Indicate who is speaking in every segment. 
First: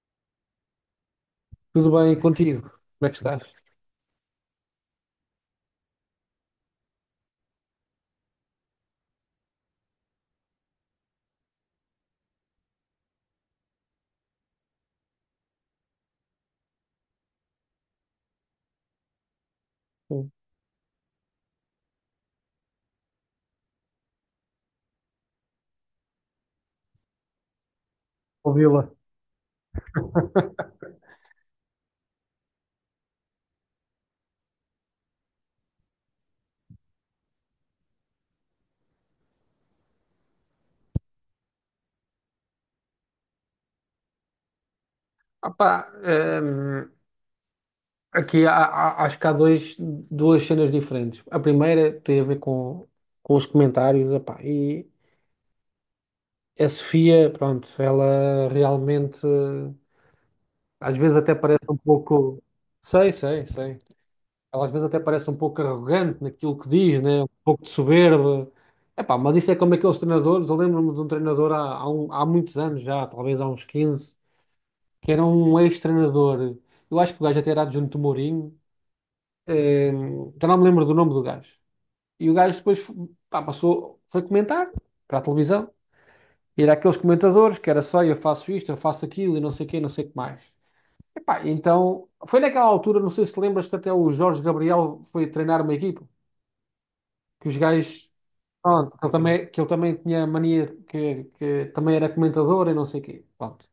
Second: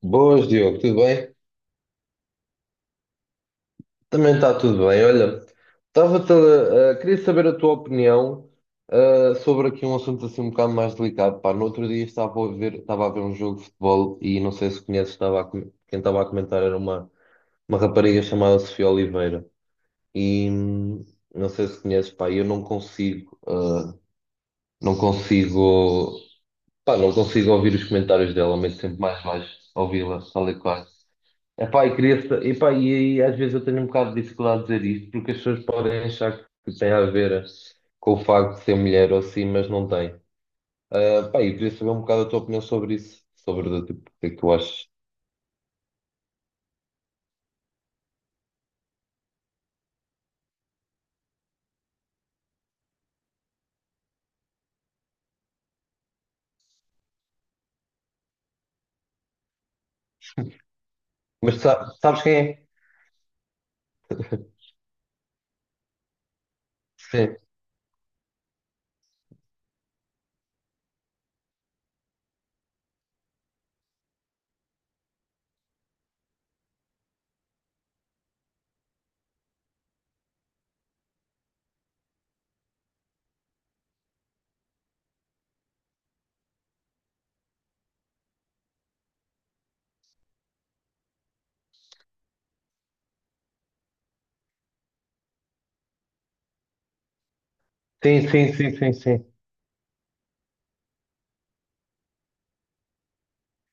Speaker 1: Boas, Diogo, tudo bem?
Speaker 2: Tudo bem contigo? Como é que estás?
Speaker 1: Também está tudo bem. Olha, queria saber a tua opinião sobre aqui um assunto assim um bocado mais delicado. Pá, no outro dia estava a ver um jogo de futebol e não sei se conheces, quem estava a comentar era uma rapariga chamada Sofia Oliveira. E não sei se conheces, pá, eu não consigo, ah, não consigo, pá, não consigo ouvir os comentários dela, mas
Speaker 2: Ouvi-la.
Speaker 1: sempre mais baixo ouvi-la, tal e qual. Epá, e, queria, sa- epá, e às vezes eu tenho um bocado de dificuldade de dizer isto, porque as pessoas podem achar que tem a ver com o facto de ser mulher ou assim, mas não tem. Ah, pá, e queria saber um bocado a tua opinião sobre isso, sobre o tipo, o que é que tu achas.
Speaker 2: Opá, hum, aqui acho que há duas cenas diferentes. A primeira tem a ver com os comentários. Opá, e a Sofia, pronto, ela realmente às vezes até
Speaker 1: Mas
Speaker 2: parece um
Speaker 1: sabes quem
Speaker 2: pouco.
Speaker 1: é?
Speaker 2: Sei, sei, sei. Ela às vezes até parece um pouco arrogante naquilo que diz, né? Um pouco de soberba. Epá, mas isso é como aqueles treinadores. Eu lembro-me de um treinador há muitos anos já, talvez há uns 15, que era um ex-treinador. Eu acho que o gajo até era adjunto do Mourinho. eh, Já não me lembro do nome do gajo. E o gajo depois pá, passou, foi comentar para a televisão. E era aqueles comentadores que era só eu faço isto, eu faço aquilo e não sei o quê, não sei o que mais. Epá, então, foi naquela altura, não sei se te lembras, que até o Jorge Gabriel foi treinar uma equipa, que os gajos,
Speaker 1: Sim, sim, sim, sim, sim.
Speaker 2: pronto, que ele
Speaker 1: Sim.
Speaker 2: também, que ele também tinha mania, que também era comentador e não sei o quê. Pronto.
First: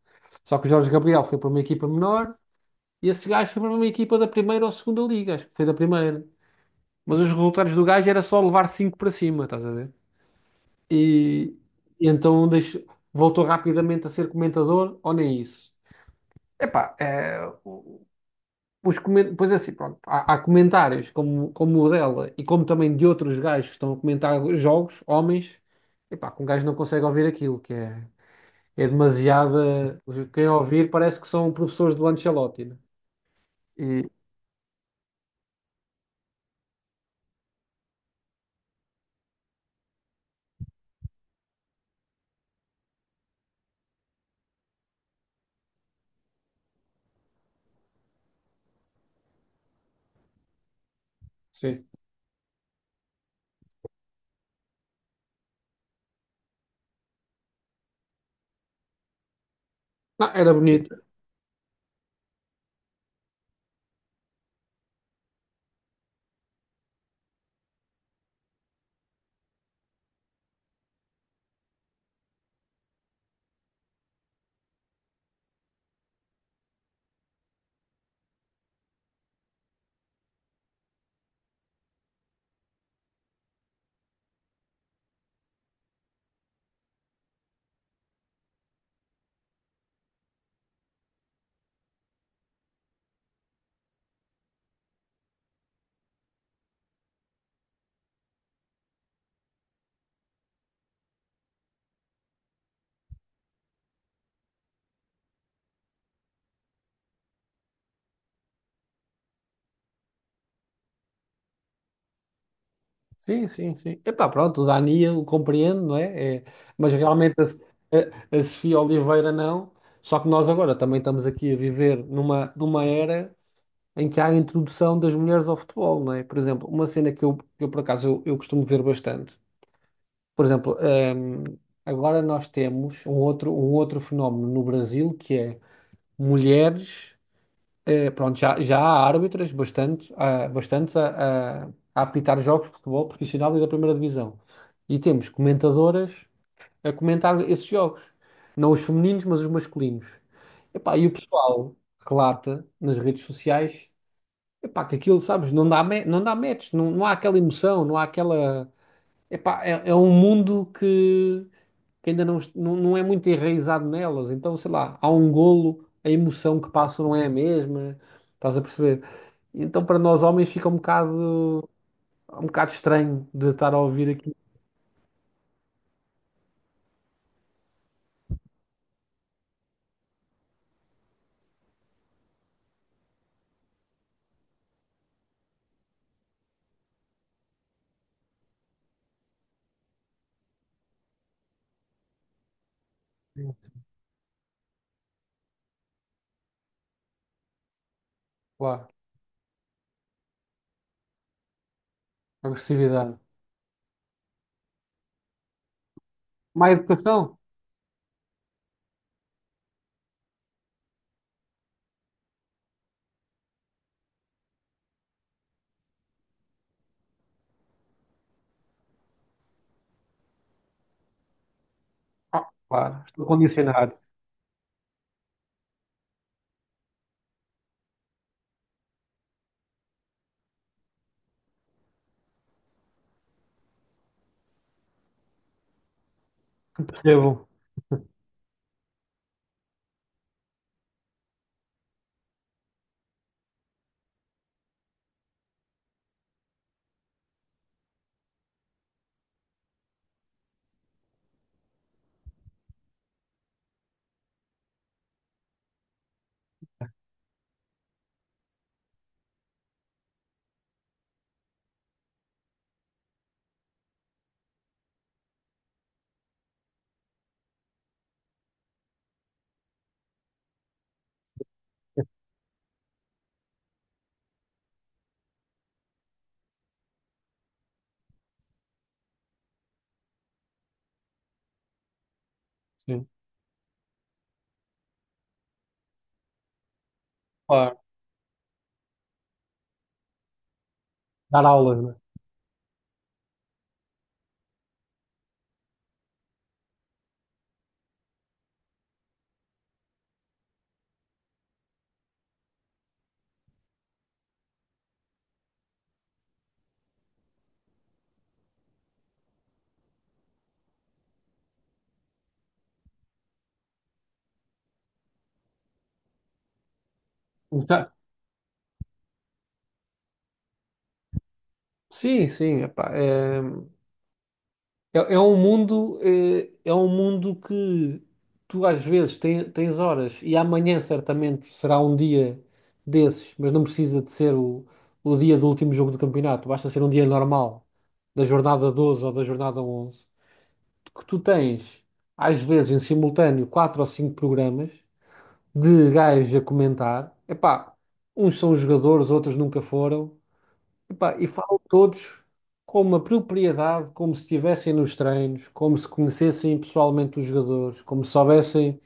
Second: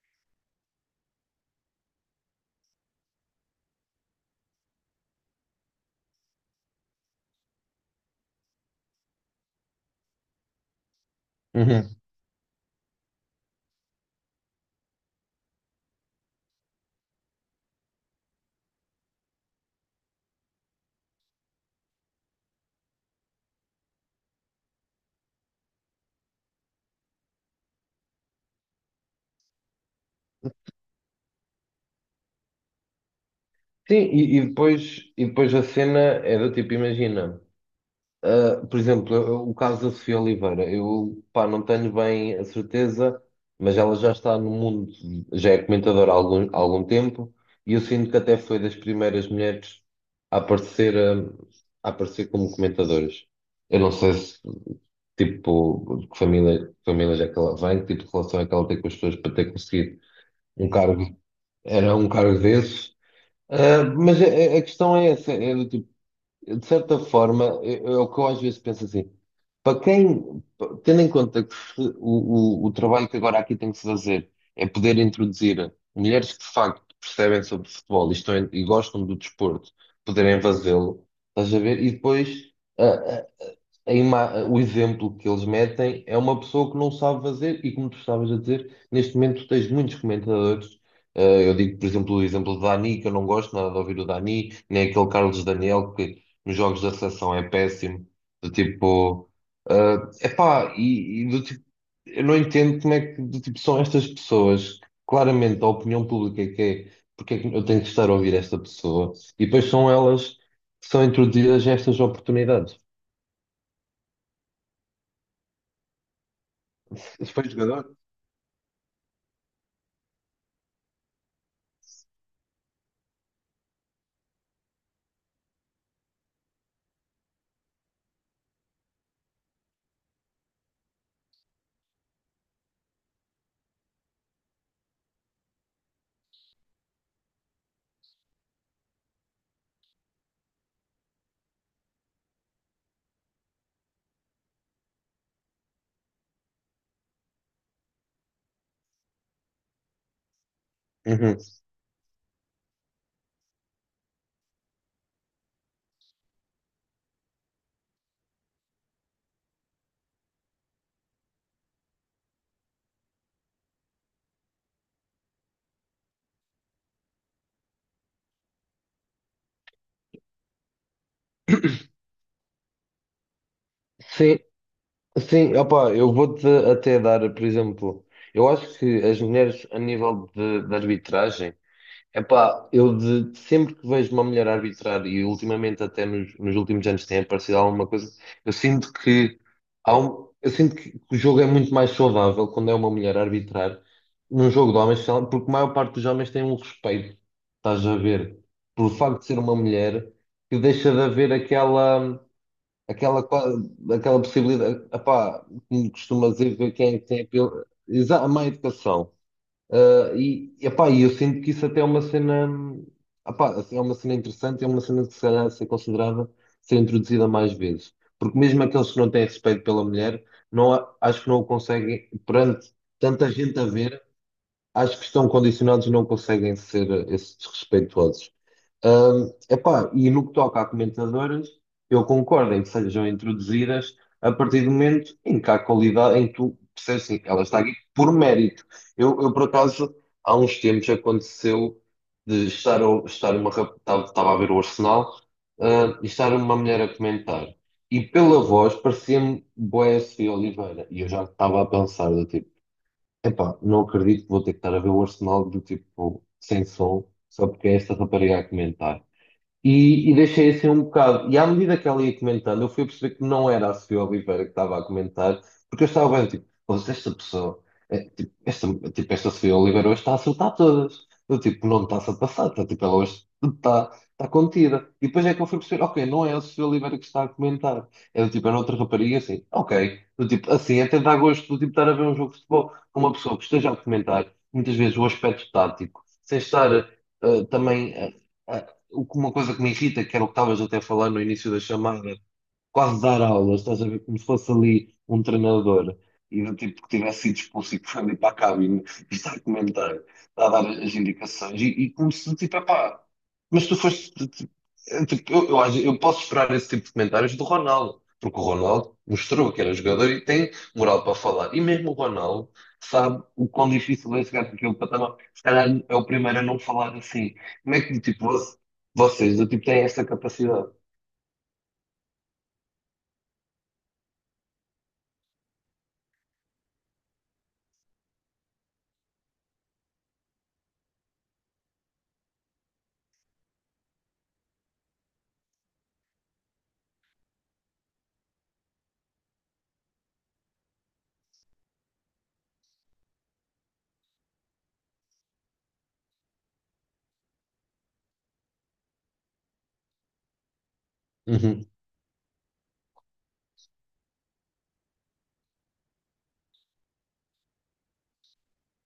Speaker 2: Só que o Jorge Gabriel foi para uma equipa menor. E esse gajo foi para uma equipa da primeira ou segunda liga, acho que foi da primeira. Mas os resultados do gajo era só levar 5 para cima, estás a ver? E,
Speaker 1: Uhum.
Speaker 2: e então deixo- voltou rapidamente a ser comentador, ou nem isso. Epá, é, o- os comen- pois é assim, pronto, há, há comentários como, como o dela e como também de outros gajos que estão a comentar jogos, homens, epá, que um gajo não consegue ouvir aquilo, que é, é demasiada. Quem ouvir parece que são professores do Ancelotti, né?
Speaker 1: Sim,
Speaker 2: E,
Speaker 1: e depois a cena é do tipo, imagina. Por exemplo, o caso da Sofia Oliveira, eu pá, não tenho bem a certeza, mas ela já está no mundo, já é comentadora há algum tempo, e eu sinto que até foi das primeiras mulheres a aparecer, um,
Speaker 2: sim.
Speaker 1: a aparecer como comentadoras. Eu não sei se, tipo, de que família é que ela vem, que tipo de relação é que ela tem com as pessoas para ter conseguido
Speaker 2: Não, era
Speaker 1: um
Speaker 2: bonito.
Speaker 1: cargo, era um cargo desses. Mas a questão é essa, é do tipo. De certa forma, é o que eu às vezes penso assim, tendo em conta que se- o trabalho que agora aqui tem que se fazer é poder introduzir mulheres que de facto percebem sobre futebol e gostam do desporto, poderem fazê-lo, estás a ver? E depois o exemplo que eles metem é uma pessoa que não sabe fazer, e como tu estavas a dizer, neste momento tens muitos comentadores. Eu digo, por exemplo, o exemplo do Dani, que eu não gosto nada de ouvir o Dani, nem aquele Carlos Daniel, que nos jogos da seleção é péssimo, do tipo, é epá, e do tipo, eu não entendo como é que do tipo, são estas pessoas, que claramente a opinião pública é que é, porque é que eu tenho que estar a ouvir esta pessoa, e depois são elas que são introduzidas a estas oportunidades.
Speaker 2: Sim, sim, sim. Epá, pronto, o Dani eu compreendo, não é? É, mas
Speaker 1: Se
Speaker 2: realmente a,
Speaker 1: foi jogador?
Speaker 2: a- a Sofia Oliveira não. Só que nós agora também estamos aqui a viver numa era em que há a introdução das mulheres ao futebol, não é? Por exemplo, uma cena que eu por acaso eu costumo ver bastante. Por exemplo, agora nós temos um outro fenómeno no Brasil, que é mulheres. Pronto, já há árbitras bastantes a apitar jogos de futebol profissional e da primeira divisão. E temos comentadoras a comentar esses jogos. Não os femininos, mas os masculinos. Epá, e o
Speaker 1: Uhum.
Speaker 2: pessoal relata nas redes sociais, epá, que aquilo, sabes, não dá, não dá match, não há aquela emoção, não há aquela... Epá, é um mundo que ainda não é muito enraizado nelas. Então, sei lá, há um golo, a emoção que passa não é a mesma, estás a perceber? Então, para nós homens, fica um bocado estranho de estar a ouvir aqui,
Speaker 1: Sim, sim, opá, eu vou-te até dar, por exemplo, eu acho que as mulheres a nível de arbitragem, epá, sempre que vejo uma mulher arbitrar e ultimamente até nos últimos anos tem aparecido alguma coisa, eu sinto que eu sinto que o jogo é muito mais saudável quando é uma mulher a arbitrar num jogo de homens, sei lá, porque a maior parte dos homens tem um respeito, estás a ver,
Speaker 2: claro,
Speaker 1: pelo facto de ser uma mulher, que deixa de haver aquela.
Speaker 2: agressividade.
Speaker 1: aquela, qua- aquela possibilidade, epá, como costuma dizer,
Speaker 2: Má
Speaker 1: ver quem tem
Speaker 2: educação?
Speaker 1: a má educação. Ah, e eu sinto que isso até é uma cena, epá, assim, é uma cena interessante, é uma cena que se calhar deve ser considerada, ser introduzida mais vezes. Porque mesmo aqueles que não têm respeito pela mulher, não, acho que não o conseguem,
Speaker 2: Ah,
Speaker 1: perante
Speaker 2: claro, estou
Speaker 1: tanta gente a
Speaker 2: condicionado,
Speaker 1: ver, acho que estão condicionados e não conseguem ser esses desrespeitosos. Epá, e no que toca a comentadoras, eu concordo em que sejam introduzidas a partir do momento em que há qualidade, em que tu
Speaker 2: que
Speaker 1: percebes assim,
Speaker 2: percebo,
Speaker 1: ela está aqui por mérito. Eu, por acaso, há uns tempos aconteceu de estar, a- estar uma rap- estava estava a ver o Arsenal, e estar uma mulher a comentar. E pela voz parecia-me Boécio Oliveira. E eu já estava a pensar do tipo, epá, não acredito que vou ter que estar a ver o Arsenal do tipo sem som, só porque é esta rapariga a comentar. E deixei assim um bocado. E à medida que ela ia comentando, eu fui a perceber que não era a Sofia Oliveira que estava a comentar, porque eu estava bem, tipo, "Ouça, esta pessoa, é, tipo, tipo, esta Sofia Oliveira hoje está a acertar todas. Eu, tipo, não me está-se a passar, tipo, ela hoje está contida. E depois é que eu fui perceber, ok, não é a Sofia Oliveira que está a comentar, é do tipo, era outra rapariga, assim, ok. Do tipo, assim, até dá gosto do tipo estar a ver um jogo de futebol com
Speaker 2: sim,
Speaker 1: uma pessoa que esteja a comentar, muitas vezes, o aspecto tático, sem estar
Speaker 2: claro,
Speaker 1: também. A uma coisa que me irrita, que era o que estavas até a falar no
Speaker 2: dar
Speaker 1: início da
Speaker 2: aulas, né?
Speaker 1: chamada, quase dar aulas, estás a ver? Como se fosse ali um treinador e do tipo que tivesse sido expulso e que foi ali para a cabine e está a comentar, está a dar as indicações e como se tipo, epá, mas tu foste. Tipo, é, tipo, eu posso esperar esse tipo de comentários do Ronaldo, porque o Ronaldo mostrou que era jogador e tem moral para falar. E mesmo o Ronaldo sabe o quão difícil é chegar para aquele patamar. Se calhar é o primeiro a não falar assim. Como é
Speaker 2: Exa-
Speaker 1: que tipo, vocês do tipo, têm essa capacidade?
Speaker 2: Sim, sim, epá, É um mundo que tu às vezes tens horas, e amanhã certamente será um dia desses, mas não precisa de ser o dia do último jogo do campeonato, basta ser um dia normal, da jornada 12 ou da jornada 11. Que tu tens às vezes em simultâneo quatro ou cinco programas de gajos a comentar. Epá, uns são jogadores, outros nunca foram. Epá, e falam
Speaker 1: Uhum.
Speaker 2: todos com uma propriedade, como se estivessem nos treinos, como se conhecessem pessoalmente os jogadores, como se soubessem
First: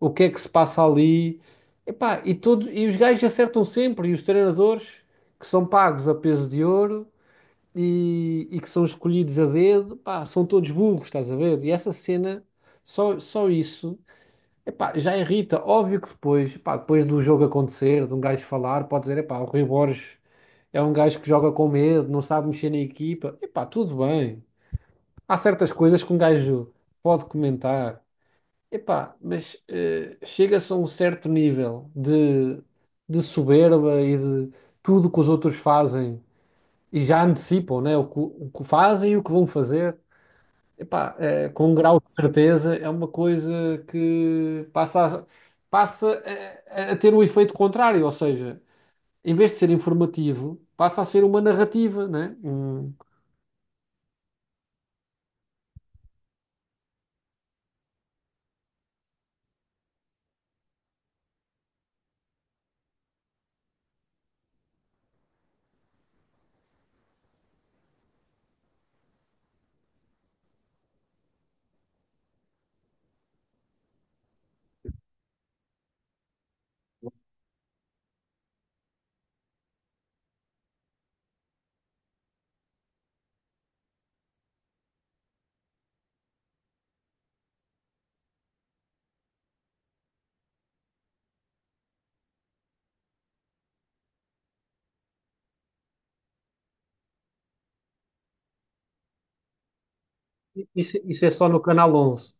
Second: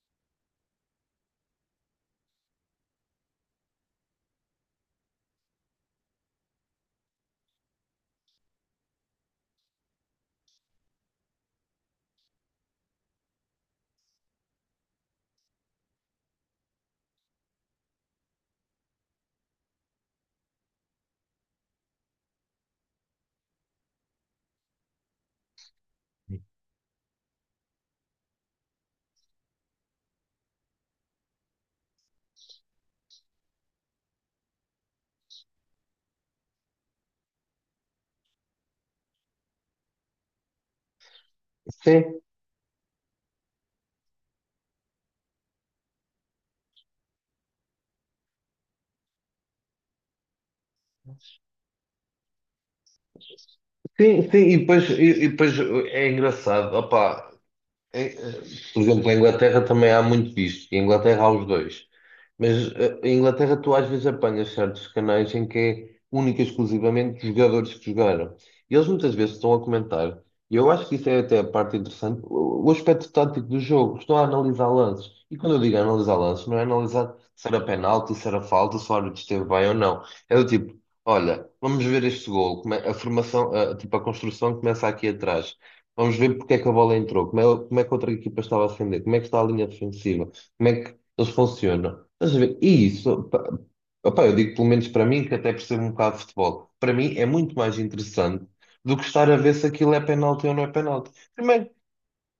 Speaker 2: o que é que se passa ali. Epá, e os gajos acertam sempre, e os treinadores que são pagos a peso de ouro, e que são escolhidos a dedo, pá, são todos burros, estás a ver? E essa cena, só isso, epá, já irrita. Óbvio que depois, pá, depois do jogo acontecer, de um gajo falar, pode dizer, epá, o Rui Borges é um gajo que joga com medo, não sabe mexer na equipa. Epá, tudo bem. Há certas coisas que um gajo pode comentar. Epá, mas chega-se a um certo nível de soberba, e de tudo que os outros fazem e já antecipam, né? O que fazem e o que vão fazer. Epá, eh, com um grau de
Speaker 1: Sim,
Speaker 2: certeza, é uma coisa que passa a, passa ter o efeito contrário, ou seja, em vez de ser informativo, passa a ser uma narrativa, né?
Speaker 1: sim, sim, e depois é engraçado, opá, em, eh, Por exemplo, na Inglaterra também há muito disto. E em Inglaterra há os dois. Mas em Inglaterra tu às vezes apanhas certos canais em que é única e exclusivamente os jogadores que jogaram. E eles muitas vezes estão a comentar. E eu acho que isso é até a parte interessante. O aspecto tático do jogo. Estão a analisar lances. E quando eu digo analisar lances, não é analisar se era penalti, se era falta, se o árbitro esteve bem ou não. É do tipo, olha, vamos ver este gol. A formação, tipo, a construção começa aqui atrás. Vamos ver porque é que a bola entrou, como é que a outra equipa estava a defender, como é que está a linha defensiva, como é que eles funcionam. Estás a ver? E isso, pá, opá, eu digo pelo menos para mim, que até percebo um bocado de futebol, para mim é muito mais interessante do que estar a ver se aquilo é penalti ou não é
Speaker 2: Isso,
Speaker 1: penalti.
Speaker 2: isso é só no
Speaker 1: Primeiro.
Speaker 2: Canal 11.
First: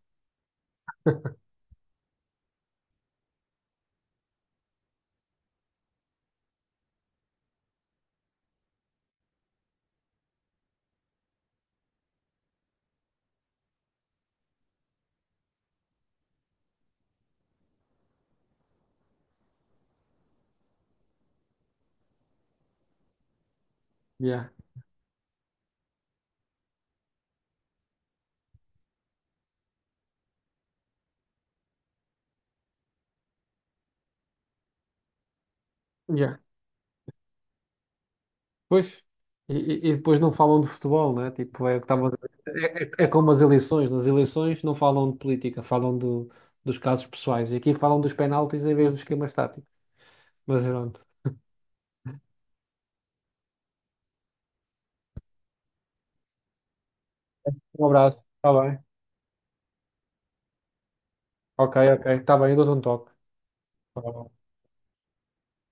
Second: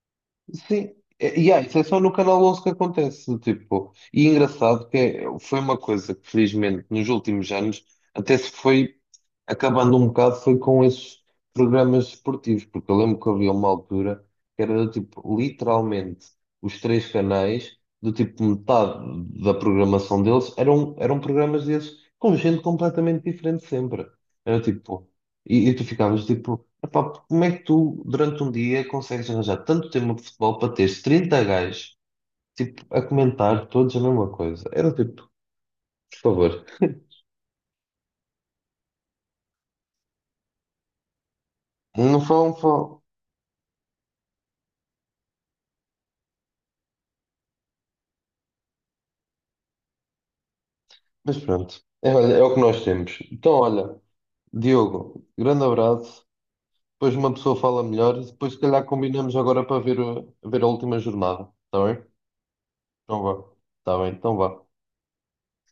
Speaker 1: Sim, isso é só no Canal 11 que acontece, tipo, e engraçado que foi uma coisa que felizmente nos últimos anos até se foi acabando um bocado foi com esses programas esportivos, porque eu lembro que havia uma altura que era do tipo literalmente os três canais, do tipo metade da programação deles eram programas desses com gente completamente diferente sempre.
Speaker 2: Yeah,
Speaker 1: Era tipo, e tu ficavas tipo. Epá, como é que tu, durante um dia, consegues arranjar tanto tempo de futebol para teres 30 gajos, tipo, a comentar todos a mesma coisa? Era tipo, por
Speaker 2: yeah.
Speaker 1: favor,
Speaker 2: Pois. E depois não falam de futebol, né? Tipo, é, o que estava,
Speaker 1: não falam,
Speaker 2: é,
Speaker 1: falam.
Speaker 2: é é como as eleições. Nas eleições não falam de política, falam dos casos pessoais. E aqui falam dos penaltis em vez dos esquemas táticos. Mas pronto.
Speaker 1: Mas pronto, é, olha, é o que nós temos. Então, olha, Diogo, grande abraço. Depois uma pessoa fala
Speaker 2: Um
Speaker 1: melhor
Speaker 2: abraço.
Speaker 1: e
Speaker 2: Tá
Speaker 1: depois, se
Speaker 2: bem.
Speaker 1: calhar, combinamos agora para ver, ver a última jornada.
Speaker 2: Ok,
Speaker 1: Está bem?
Speaker 2: ok. Está bem, eu dou-te um toque.
Speaker 1: Então vá. Está
Speaker 2: Tá
Speaker 1: bem, então
Speaker 2: bom.
Speaker 1: vá.